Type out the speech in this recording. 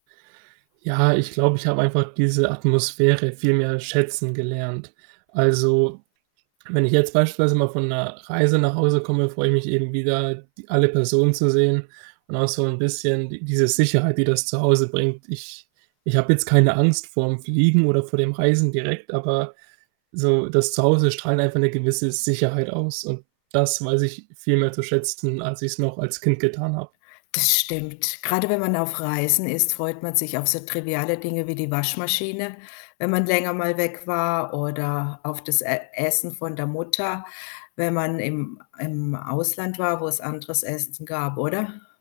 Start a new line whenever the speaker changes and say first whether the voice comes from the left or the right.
right: Ja, ich glaube, ich habe einfach diese Atmosphäre viel mehr schätzen gelernt. Also, wenn ich jetzt beispielsweise mal von 'ner Reise nach Hause komme, freue ich mich eben wieder, die alle Personen zu sehen und auch so 'n bisschen die diese Sicherheit, die das zu Hause bringt. Ich ich habe jetzt keine Angst vorm Fliegen oder vor dem Reisen direkt, aber so das zu Hause strahlt einfach 'ne gewisse Sicherheit aus und das weiß ich viel mehr zu schätzen, als ich's noch als Kind getan habe.
left: Das stimmt. Gerade wenn man auf Reisen ist, freut man sich auf so triviale Dinge wie die Waschmaschine, wenn man länger mal weg war oder auf das E Essen von der Mutter, wenn man im im Ausland war, wo es anderes Essen gab, oder?